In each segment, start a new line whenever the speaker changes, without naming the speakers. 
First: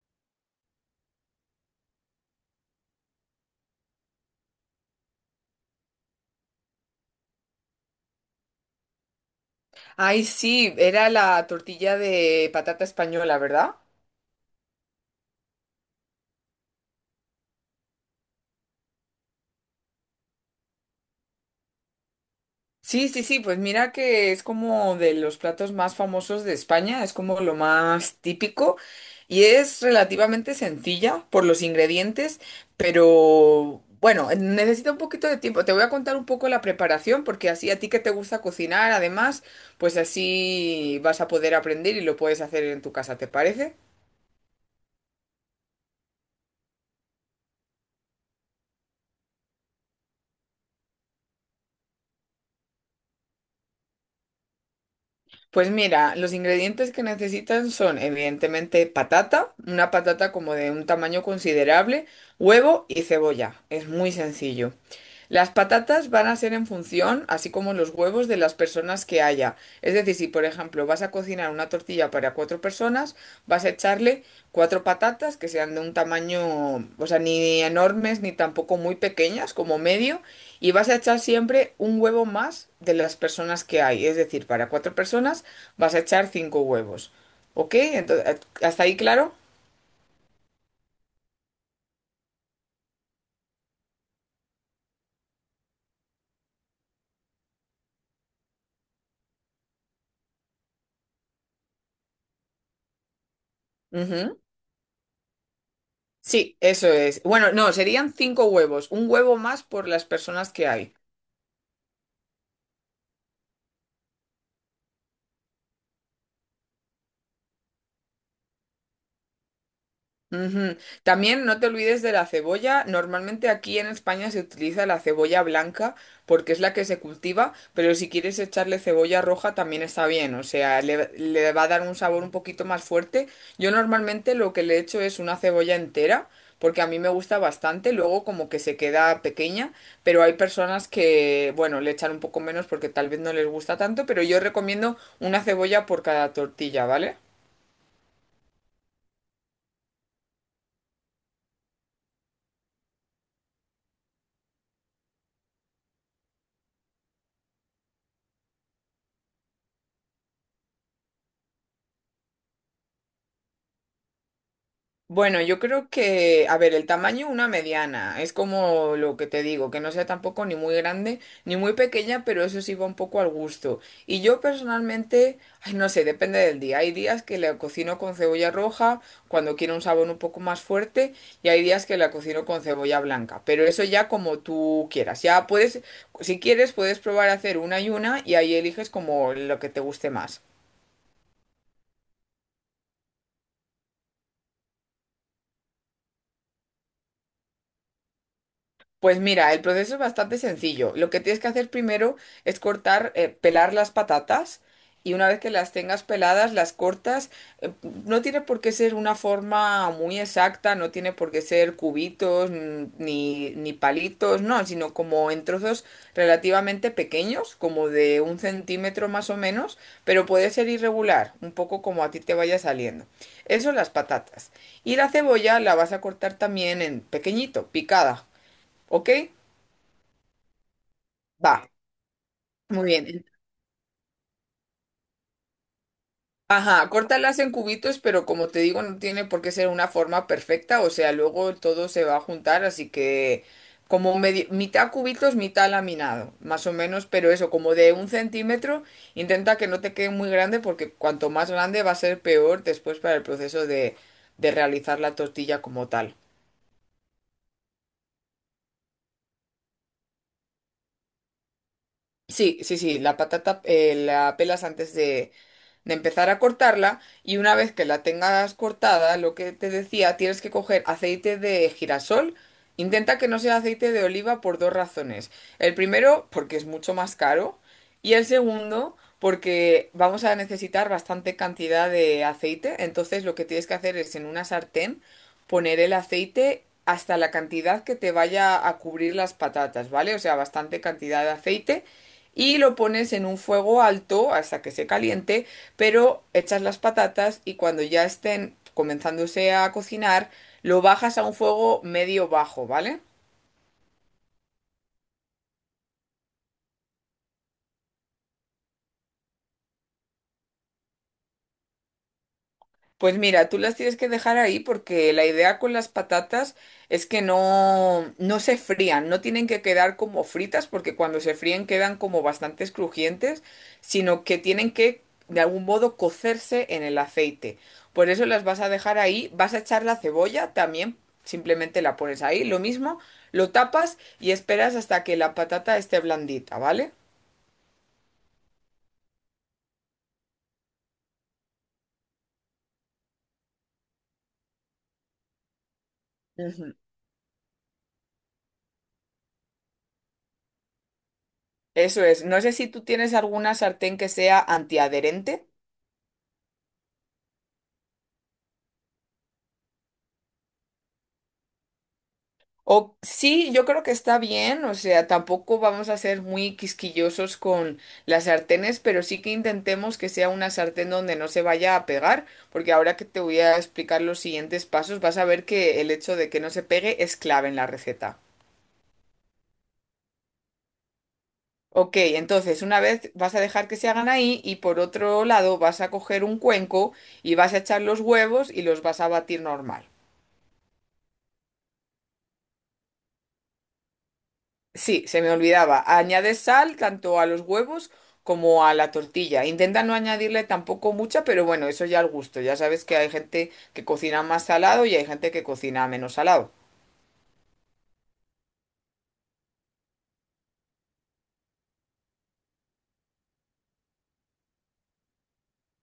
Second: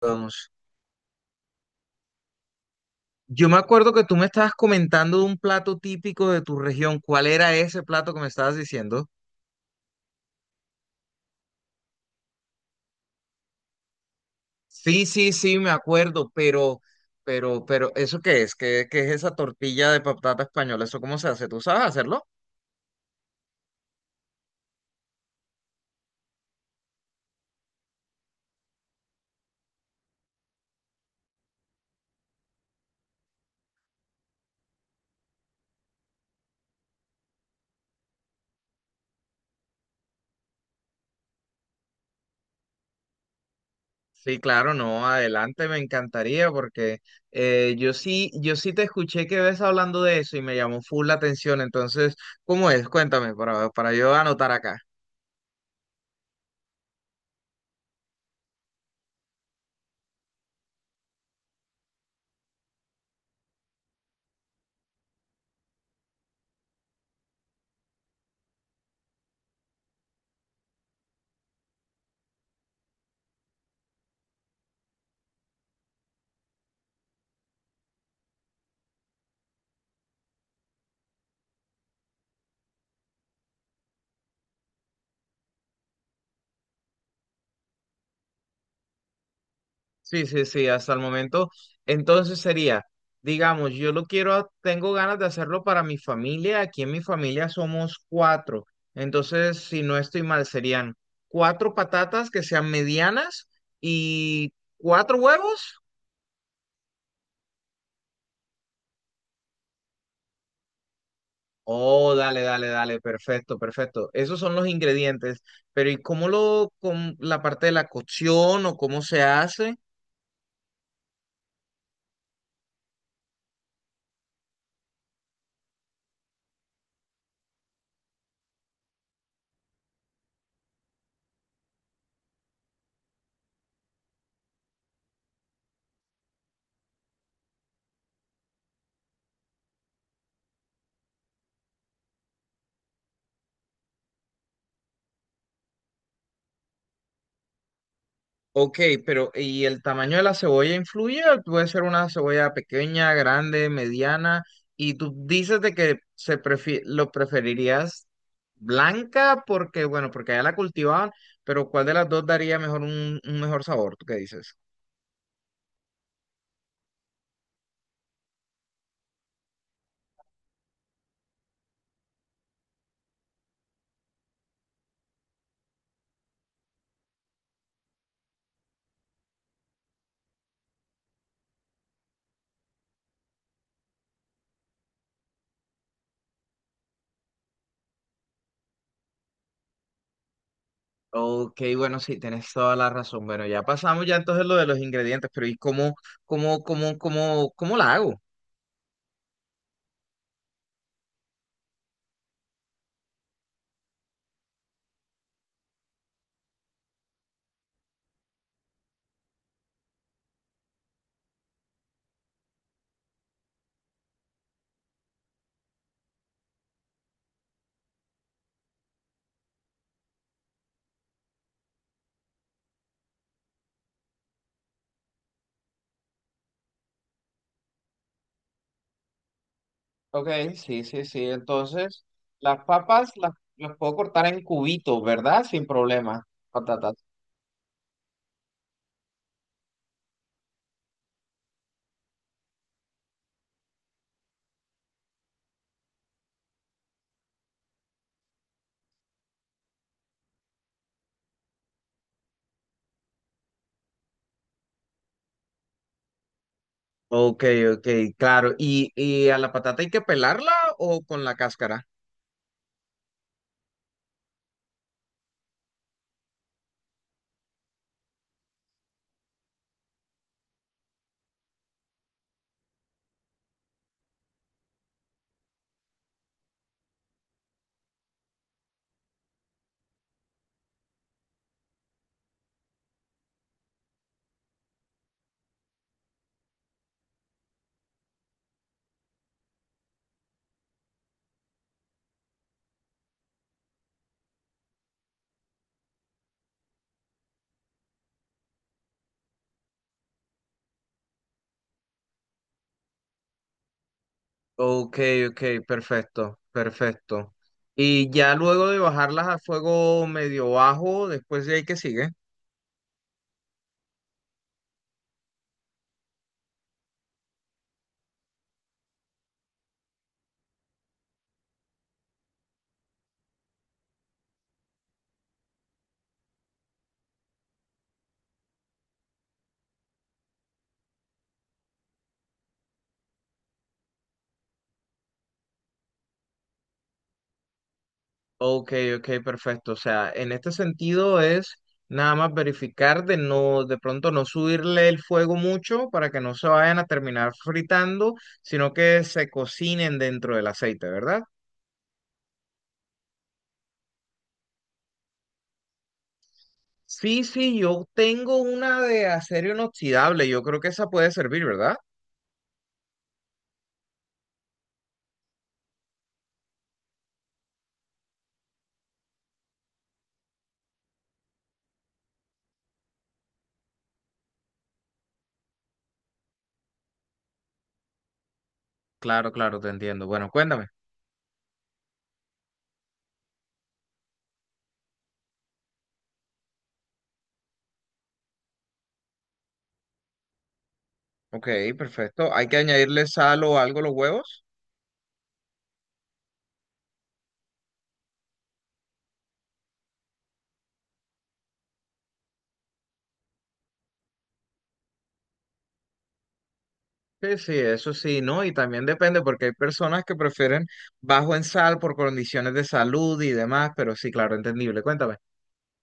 Vamos. Yo me acuerdo que tú me estabas comentando de un plato típico de tu región. ¿Cuál era ese plato que me estabas diciendo?
Ay, sí, era la tortilla de patata española, ¿verdad?
Sí, sí, sí, me acuerdo, pero, ¿eso qué es? ¿Qué es esa tortilla de patata española? ¿Eso cómo se hace? ¿Tú sabes hacerlo?
Sí, sí, sí, pues mira que es como de los platos más famosos de España, es como lo más típico y es relativamente sencilla por los ingredientes, pero bueno, necesita un poquito de tiempo. Te voy a contar un poco la preparación porque así a ti que te gusta cocinar, además, pues así vas a poder aprender y lo puedes hacer en tu casa, ¿te parece?
Sí, claro, no, adelante, me encantaría porque yo sí te escuché que ves hablando de eso y me llamó full la atención. Entonces, ¿cómo es? Cuéntame para yo anotar acá.
Pues mira, los ingredientes que necesitan son evidentemente patata, una patata como de un tamaño considerable, huevo y cebolla. Es muy sencillo. Las patatas van a ser en función, así como los huevos, de las personas que haya. Es decir, si por ejemplo vas a cocinar una tortilla para cuatro personas, vas a echarle cuatro patatas que sean de un tamaño, o sea, ni enormes ni tampoco muy pequeñas, como medio, y vas a echar siempre un huevo más de las personas que hay. Es decir, para cuatro personas vas a echar cinco huevos. ¿Ok? Entonces, ¿hasta ahí claro?
Sí, sí, sí, hasta el momento. Entonces sería, digamos, yo lo quiero, tengo ganas de hacerlo para mi familia. Aquí en mi familia somos cuatro. Entonces, si no estoy mal, serían cuatro patatas que sean medianas
Ujú.
y cuatro huevos.
Sí, eso es. Bueno, no, serían cinco huevos. Un huevo más por las personas que hay.
Oh, dale, dale, dale, perfecto, perfecto. Esos son los ingredientes. Pero ¿y cómo lo, con la parte de la cocción o cómo se hace?
Ujú. También no te olvides de la cebolla. Normalmente aquí en España se utiliza la cebolla blanca porque es la que se cultiva, pero si quieres echarle cebolla roja también está bien, o sea, le va a dar un sabor un poquito más fuerte. Yo normalmente lo que le echo es una cebolla entera porque a mí me gusta bastante, luego como que se queda pequeña, pero hay personas que, bueno, le echan un poco menos porque tal vez no les gusta tanto, pero yo recomiendo una cebolla por cada tortilla, ¿vale?
Ok, pero ¿y el tamaño de la cebolla influye? Puede ser una cebolla pequeña, grande, mediana, y tú dices de que se prefi- lo preferirías blanca porque, bueno, porque allá la cultivaban, pero ¿cuál de las dos daría mejor un mejor sabor? ¿Tú qué dices?
Bueno, yo creo que, a ver, el tamaño una mediana, es como lo que te digo, que no sea tampoco ni muy grande ni muy pequeña, pero eso sí va un poco al gusto. Y yo personalmente, ay, no sé, depende del día. Hay días que la cocino con cebolla roja cuando quiero un sabor un poco más fuerte y hay días que la cocino con cebolla blanca, pero eso ya como tú quieras. Ya puedes, si quieres, puedes probar a hacer una y ahí eliges como lo que te guste más.
Ok, bueno, sí, tienes toda la razón. Bueno, ya pasamos ya entonces lo de los ingredientes, pero ¿y cómo la hago?
Pues mira, el proceso es bastante sencillo. Lo que tienes que hacer primero es cortar, pelar las patatas y una vez que las tengas peladas, las cortas. eh, no tiene por qué ser una forma muy exacta, no tiene por qué ser cubitos, ni palitos, no, sino como en trozos relativamente pequeños, como de 1 centímetro más o menos, pero puede ser irregular, un poco como a ti te vaya saliendo. Eso las patatas. Y la cebolla la vas a cortar también en pequeñito, picada. ¿Ok?
Ok, sí, sí, sí.
Va,
Entonces, las
muy
papas
bien.
las puedo cortar en cubitos, ¿verdad? Sin problema.
Ajá,
Patatas.
córtalas en cubitos, pero como te digo, no tiene por qué ser una forma perfecta, o sea, luego todo se va a juntar, así que como mitad cubitos, mitad laminado, más o menos, pero eso, como de 1 centímetro, intenta que no te quede muy grande, porque cuanto más grande va a ser peor después para el proceso de realizar la tortilla como tal.
Ok, ok, claro. Y a la patata hay que pelarla o con la cáscara?
Sí, sí, sí, la patata la pelas antes de empezar a cortarla y una vez que la tengas cortada, lo que te decía, tienes que coger aceite de girasol. Intenta que no sea aceite de oliva por dos razones. El primero, porque es mucho más caro y el segundo, porque vamos a necesitar bastante cantidad de aceite. Entonces lo que tienes que hacer es en una sartén poner el aceite hasta la cantidad que te vaya a cubrir las patatas, ¿vale? O sea, bastante cantidad de aceite y lo pones en un fuego alto hasta que se caliente, pero echas las patatas y cuando ya estén comenzándose a cocinar, lo bajas a un fuego medio bajo, ¿vale?
Ok, ok, perfecto, perfecto. Y ya luego de bajarlas a fuego medio bajo, después de ahí que sigue.
Pues mira, tú las tienes que dejar ahí porque la idea con las patatas es que no, no se frían, no tienen que quedar como fritas porque cuando se fríen quedan como bastante crujientes, sino que tienen que de algún modo cocerse en el aceite. Por eso las vas a dejar ahí, vas a echar la cebolla también, simplemente la pones ahí, lo mismo, lo tapas y esperas hasta que la patata esté blandita, ¿vale?
Ok, ok, perfecto. O sea, en este sentido es nada más verificar de no, de pronto no subirle el fuego mucho para que no se
Ujú.
vayan a terminar fritando, sino que se cocinen dentro del aceite, ¿verdad?
Eso es, no sé si tú tienes alguna sartén que sea antiadherente.
Sí, sí, yo tengo una de acero inoxidable. Yo creo que esa puede servir, ¿verdad?
O, sí, yo creo que está bien, o sea, tampoco vamos a ser muy quisquillosos con las sartenes, pero sí que intentemos que sea una sartén donde no se vaya a pegar, porque ahora que te voy a explicar los siguientes pasos, vas a ver que el hecho de que no se pegue es clave en la receta.
Claro, claro, te entiendo. Bueno, cuéntame.
Ok, entonces una vez vas a dejar que se hagan ahí y por otro lado vas a coger un cuenco y vas a echar los huevos y los vas a batir normal.
Ok, perfecto. ¿Hay que añadirle sal o algo a los huevos?
Sí, se me olvidaba. Añade sal tanto a los huevos como a la tortilla. Intenta no añadirle tampoco mucha, pero bueno, eso ya al gusto. Ya sabes que hay gente que cocina más salado y hay gente que cocina menos salado.
Sí, sí, eso sí, ¿no? Y también depende porque hay personas que prefieren bajo en sal por condiciones de salud y demás, pero sí, claro, entendible. Cuéntame.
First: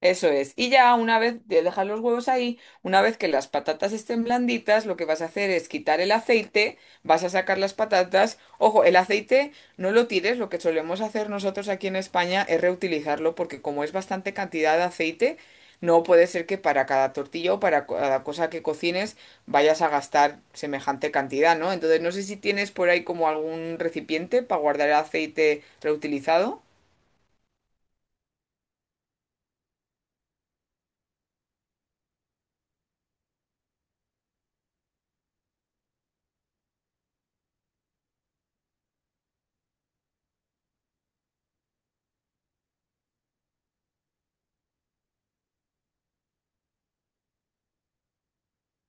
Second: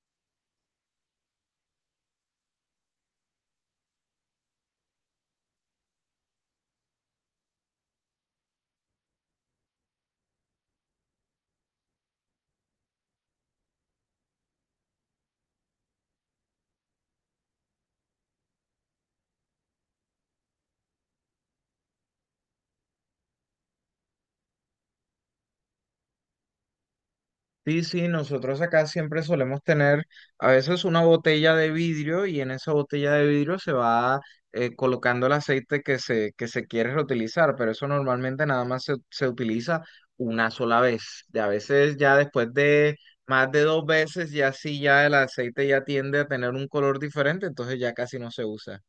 Eso es. Y ya una vez de dejar los huevos ahí, una vez que las patatas estén blanditas, lo que vas a hacer es quitar el aceite, vas a sacar las patatas. Ojo, el aceite no lo tires, lo que solemos hacer nosotros aquí en España es reutilizarlo porque como es bastante cantidad de aceite, no puede ser que para cada tortilla o para cada cosa que cocines vayas a gastar semejante cantidad, ¿no? Entonces no sé si tienes por ahí como algún recipiente para guardar el aceite reutilizado.
Sí, sí, nosotros acá siempre solemos tener a veces una botella de vidrio y en esa botella de vidrio se va colocando el aceite que se quiere reutilizar, pero eso normalmente nada más se utiliza una sola vez. Y a veces ya después de más de dos veces ya sí, ya el aceite ya tiende a tener un color diferente, entonces ya casi no se usa.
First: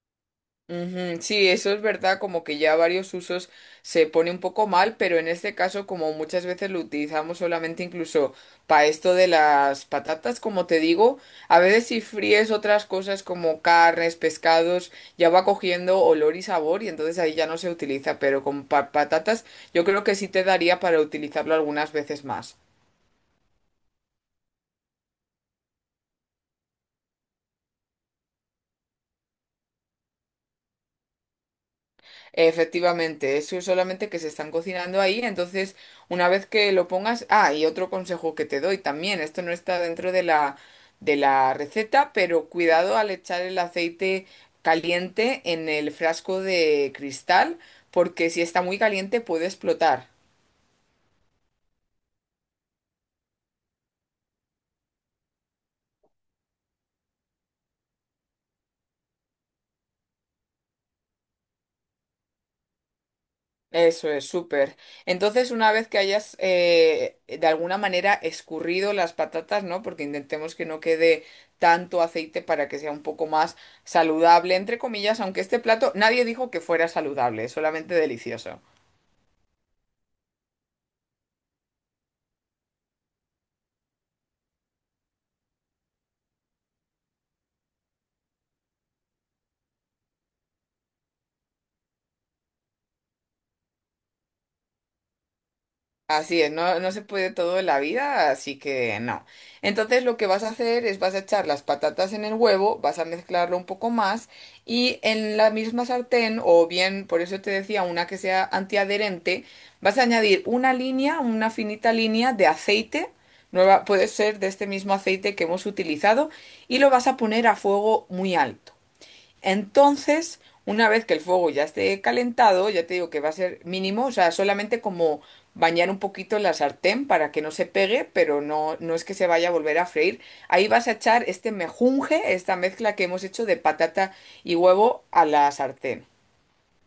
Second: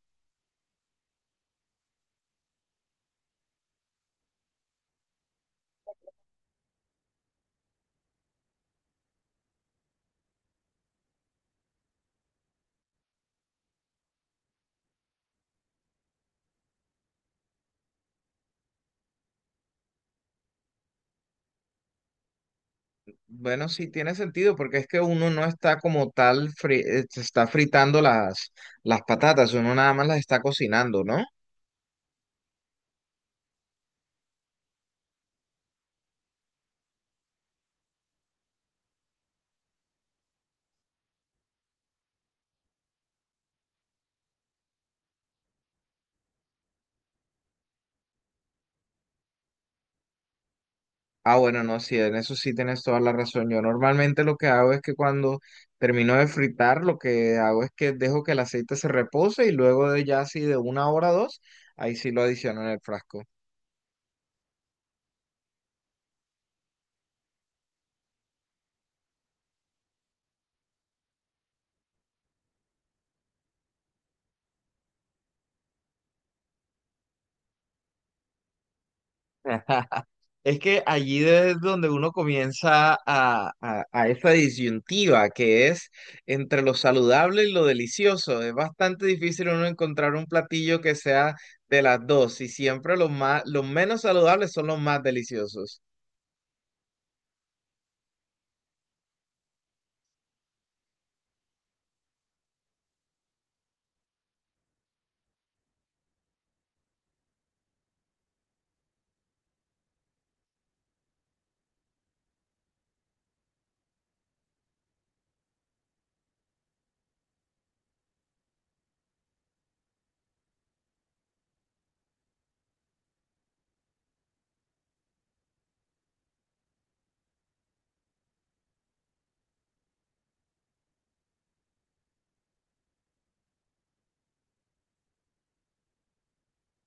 Ujú, sí, eso es verdad, como que ya varios usos se pone un poco mal, pero en este caso, como muchas veces lo utilizamos solamente incluso para esto de las patatas, como te digo, a veces si fríes otras cosas como carnes, pescados, ya va cogiendo olor y sabor y entonces ahí ya no se utiliza, pero con patatas yo creo que sí te daría para utilizarlo algunas veces más.
Bueno, sí tiene sentido, porque es que uno no está como tal, se está fritando las patatas, uno nada más las está cocinando, ¿no?
Efectivamente, eso es solamente que se están cocinando ahí, entonces una vez que lo pongas, ah, y otro consejo que te doy también, esto no está dentro de la receta, pero cuidado al echar el aceite caliente en el frasco de cristal, porque si está muy caliente puede explotar.
Ah, bueno, no, sí, en eso sí tienes toda la razón. Yo normalmente lo que hago es que cuando termino de fritar, lo que hago es que dejo que el aceite se repose y luego de ya así de una hora o dos, ahí sí lo adiciono en el frasco.
Eso es, súper. Entonces, una vez que hayas de alguna manera escurrido las patatas, ¿no? Porque intentemos que no quede tanto aceite para que sea un poco más saludable, entre comillas, aunque este plato nadie dijo que fuera saludable, es solamente delicioso.
Es que allí es donde uno comienza a esa disyuntiva que es entre lo saludable y lo delicioso. Es bastante difícil uno encontrar un platillo que sea de las dos y siempre los más, los menos saludables son los más deliciosos.
Así es, no, no se puede todo en la vida, así que no. Entonces lo que vas a hacer es vas a echar las patatas en el huevo, vas a mezclarlo un poco más y en la misma sartén, o bien, por eso te decía, una que sea antiadherente, vas a añadir una línea, una finita línea de aceite, nueva, puede ser de este mismo aceite que hemos utilizado, y lo vas a poner a fuego muy alto. Entonces, una vez que el fuego ya esté calentado, ya te digo que va a ser mínimo, o sea, solamente como bañar un poquito la sartén para que no se pegue, pero no, no es que se vaya a volver a freír. Ahí vas a echar este mejunje, esta mezcla que hemos hecho de patata y huevo a la sartén.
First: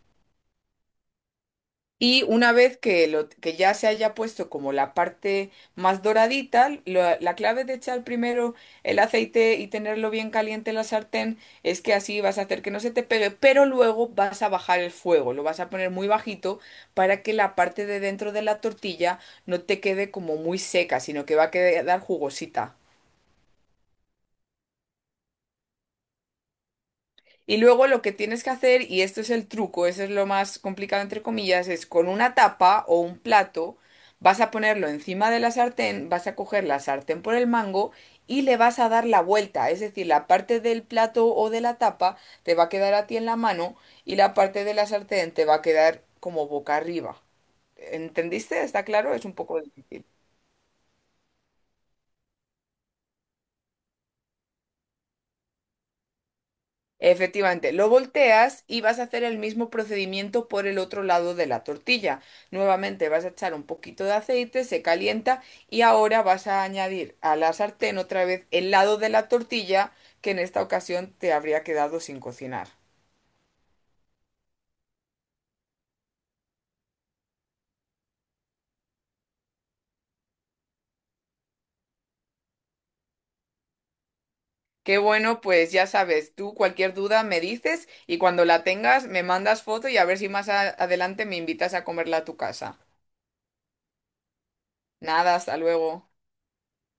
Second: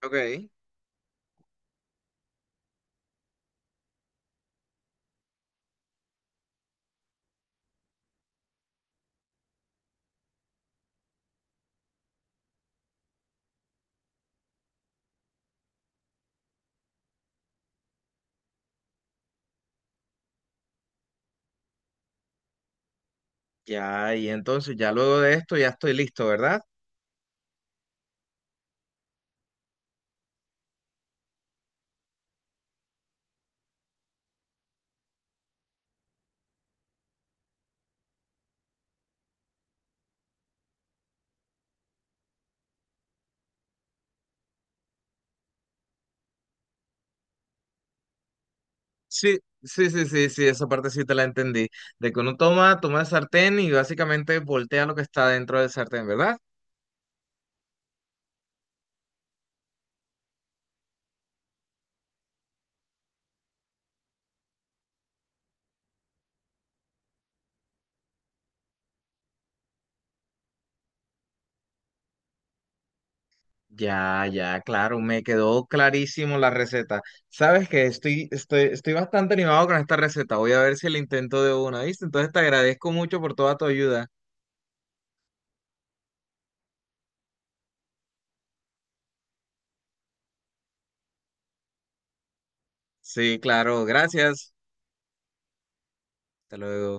Ok.
Y una vez que, que ya se haya puesto como la parte más doradita, la clave de echar primero el aceite y tenerlo bien caliente en la sartén es que así vas a hacer que no se te pegue, pero luego vas a bajar el fuego, lo vas a poner muy bajito para que la parte de dentro de la tortilla no te quede como muy seca, sino que va a quedar jugosita.
Ya, y entonces ya luego de esto ya estoy listo, ¿verdad?
Y luego lo que tienes que hacer, y esto es el truco, eso es lo más complicado entre comillas, es con una tapa o un plato, vas a ponerlo encima de la sartén, vas a coger la sartén por el mango y le vas a dar la vuelta, es decir, la parte del plato o de la tapa te va a quedar a ti en la mano y la parte de la sartén te va a quedar como boca arriba. ¿Entendiste? ¿Está claro? Es un
Sí,
poco
sí, sí,
difícil.
sí, sí, esa parte sí te la entendí. De que uno toma, toma el sartén y básicamente voltea lo que está dentro del sartén, ¿verdad?
Efectivamente, lo volteas y vas a hacer el mismo procedimiento por el otro lado de la tortilla. Nuevamente vas a echar un poquito de aceite, se calienta y ahora vas a añadir a la sartén otra vez el lado de la tortilla que en esta ocasión te habría quedado sin cocinar.
Ya, ya, claro, me quedó clarísimo la receta. Sabes que estoy bastante animado con esta receta. Voy a ver si la intento de una, ¿viste? Entonces te agradezco mucho por toda tu ayuda.
Qué bueno, pues ya sabes, tú cualquier duda me dices y cuando la tengas me mandas foto y a ver si más adelante me invitas a comerla a tu casa.
Sí, claro, gracias.
Nada, hasta luego.
Hasta luego.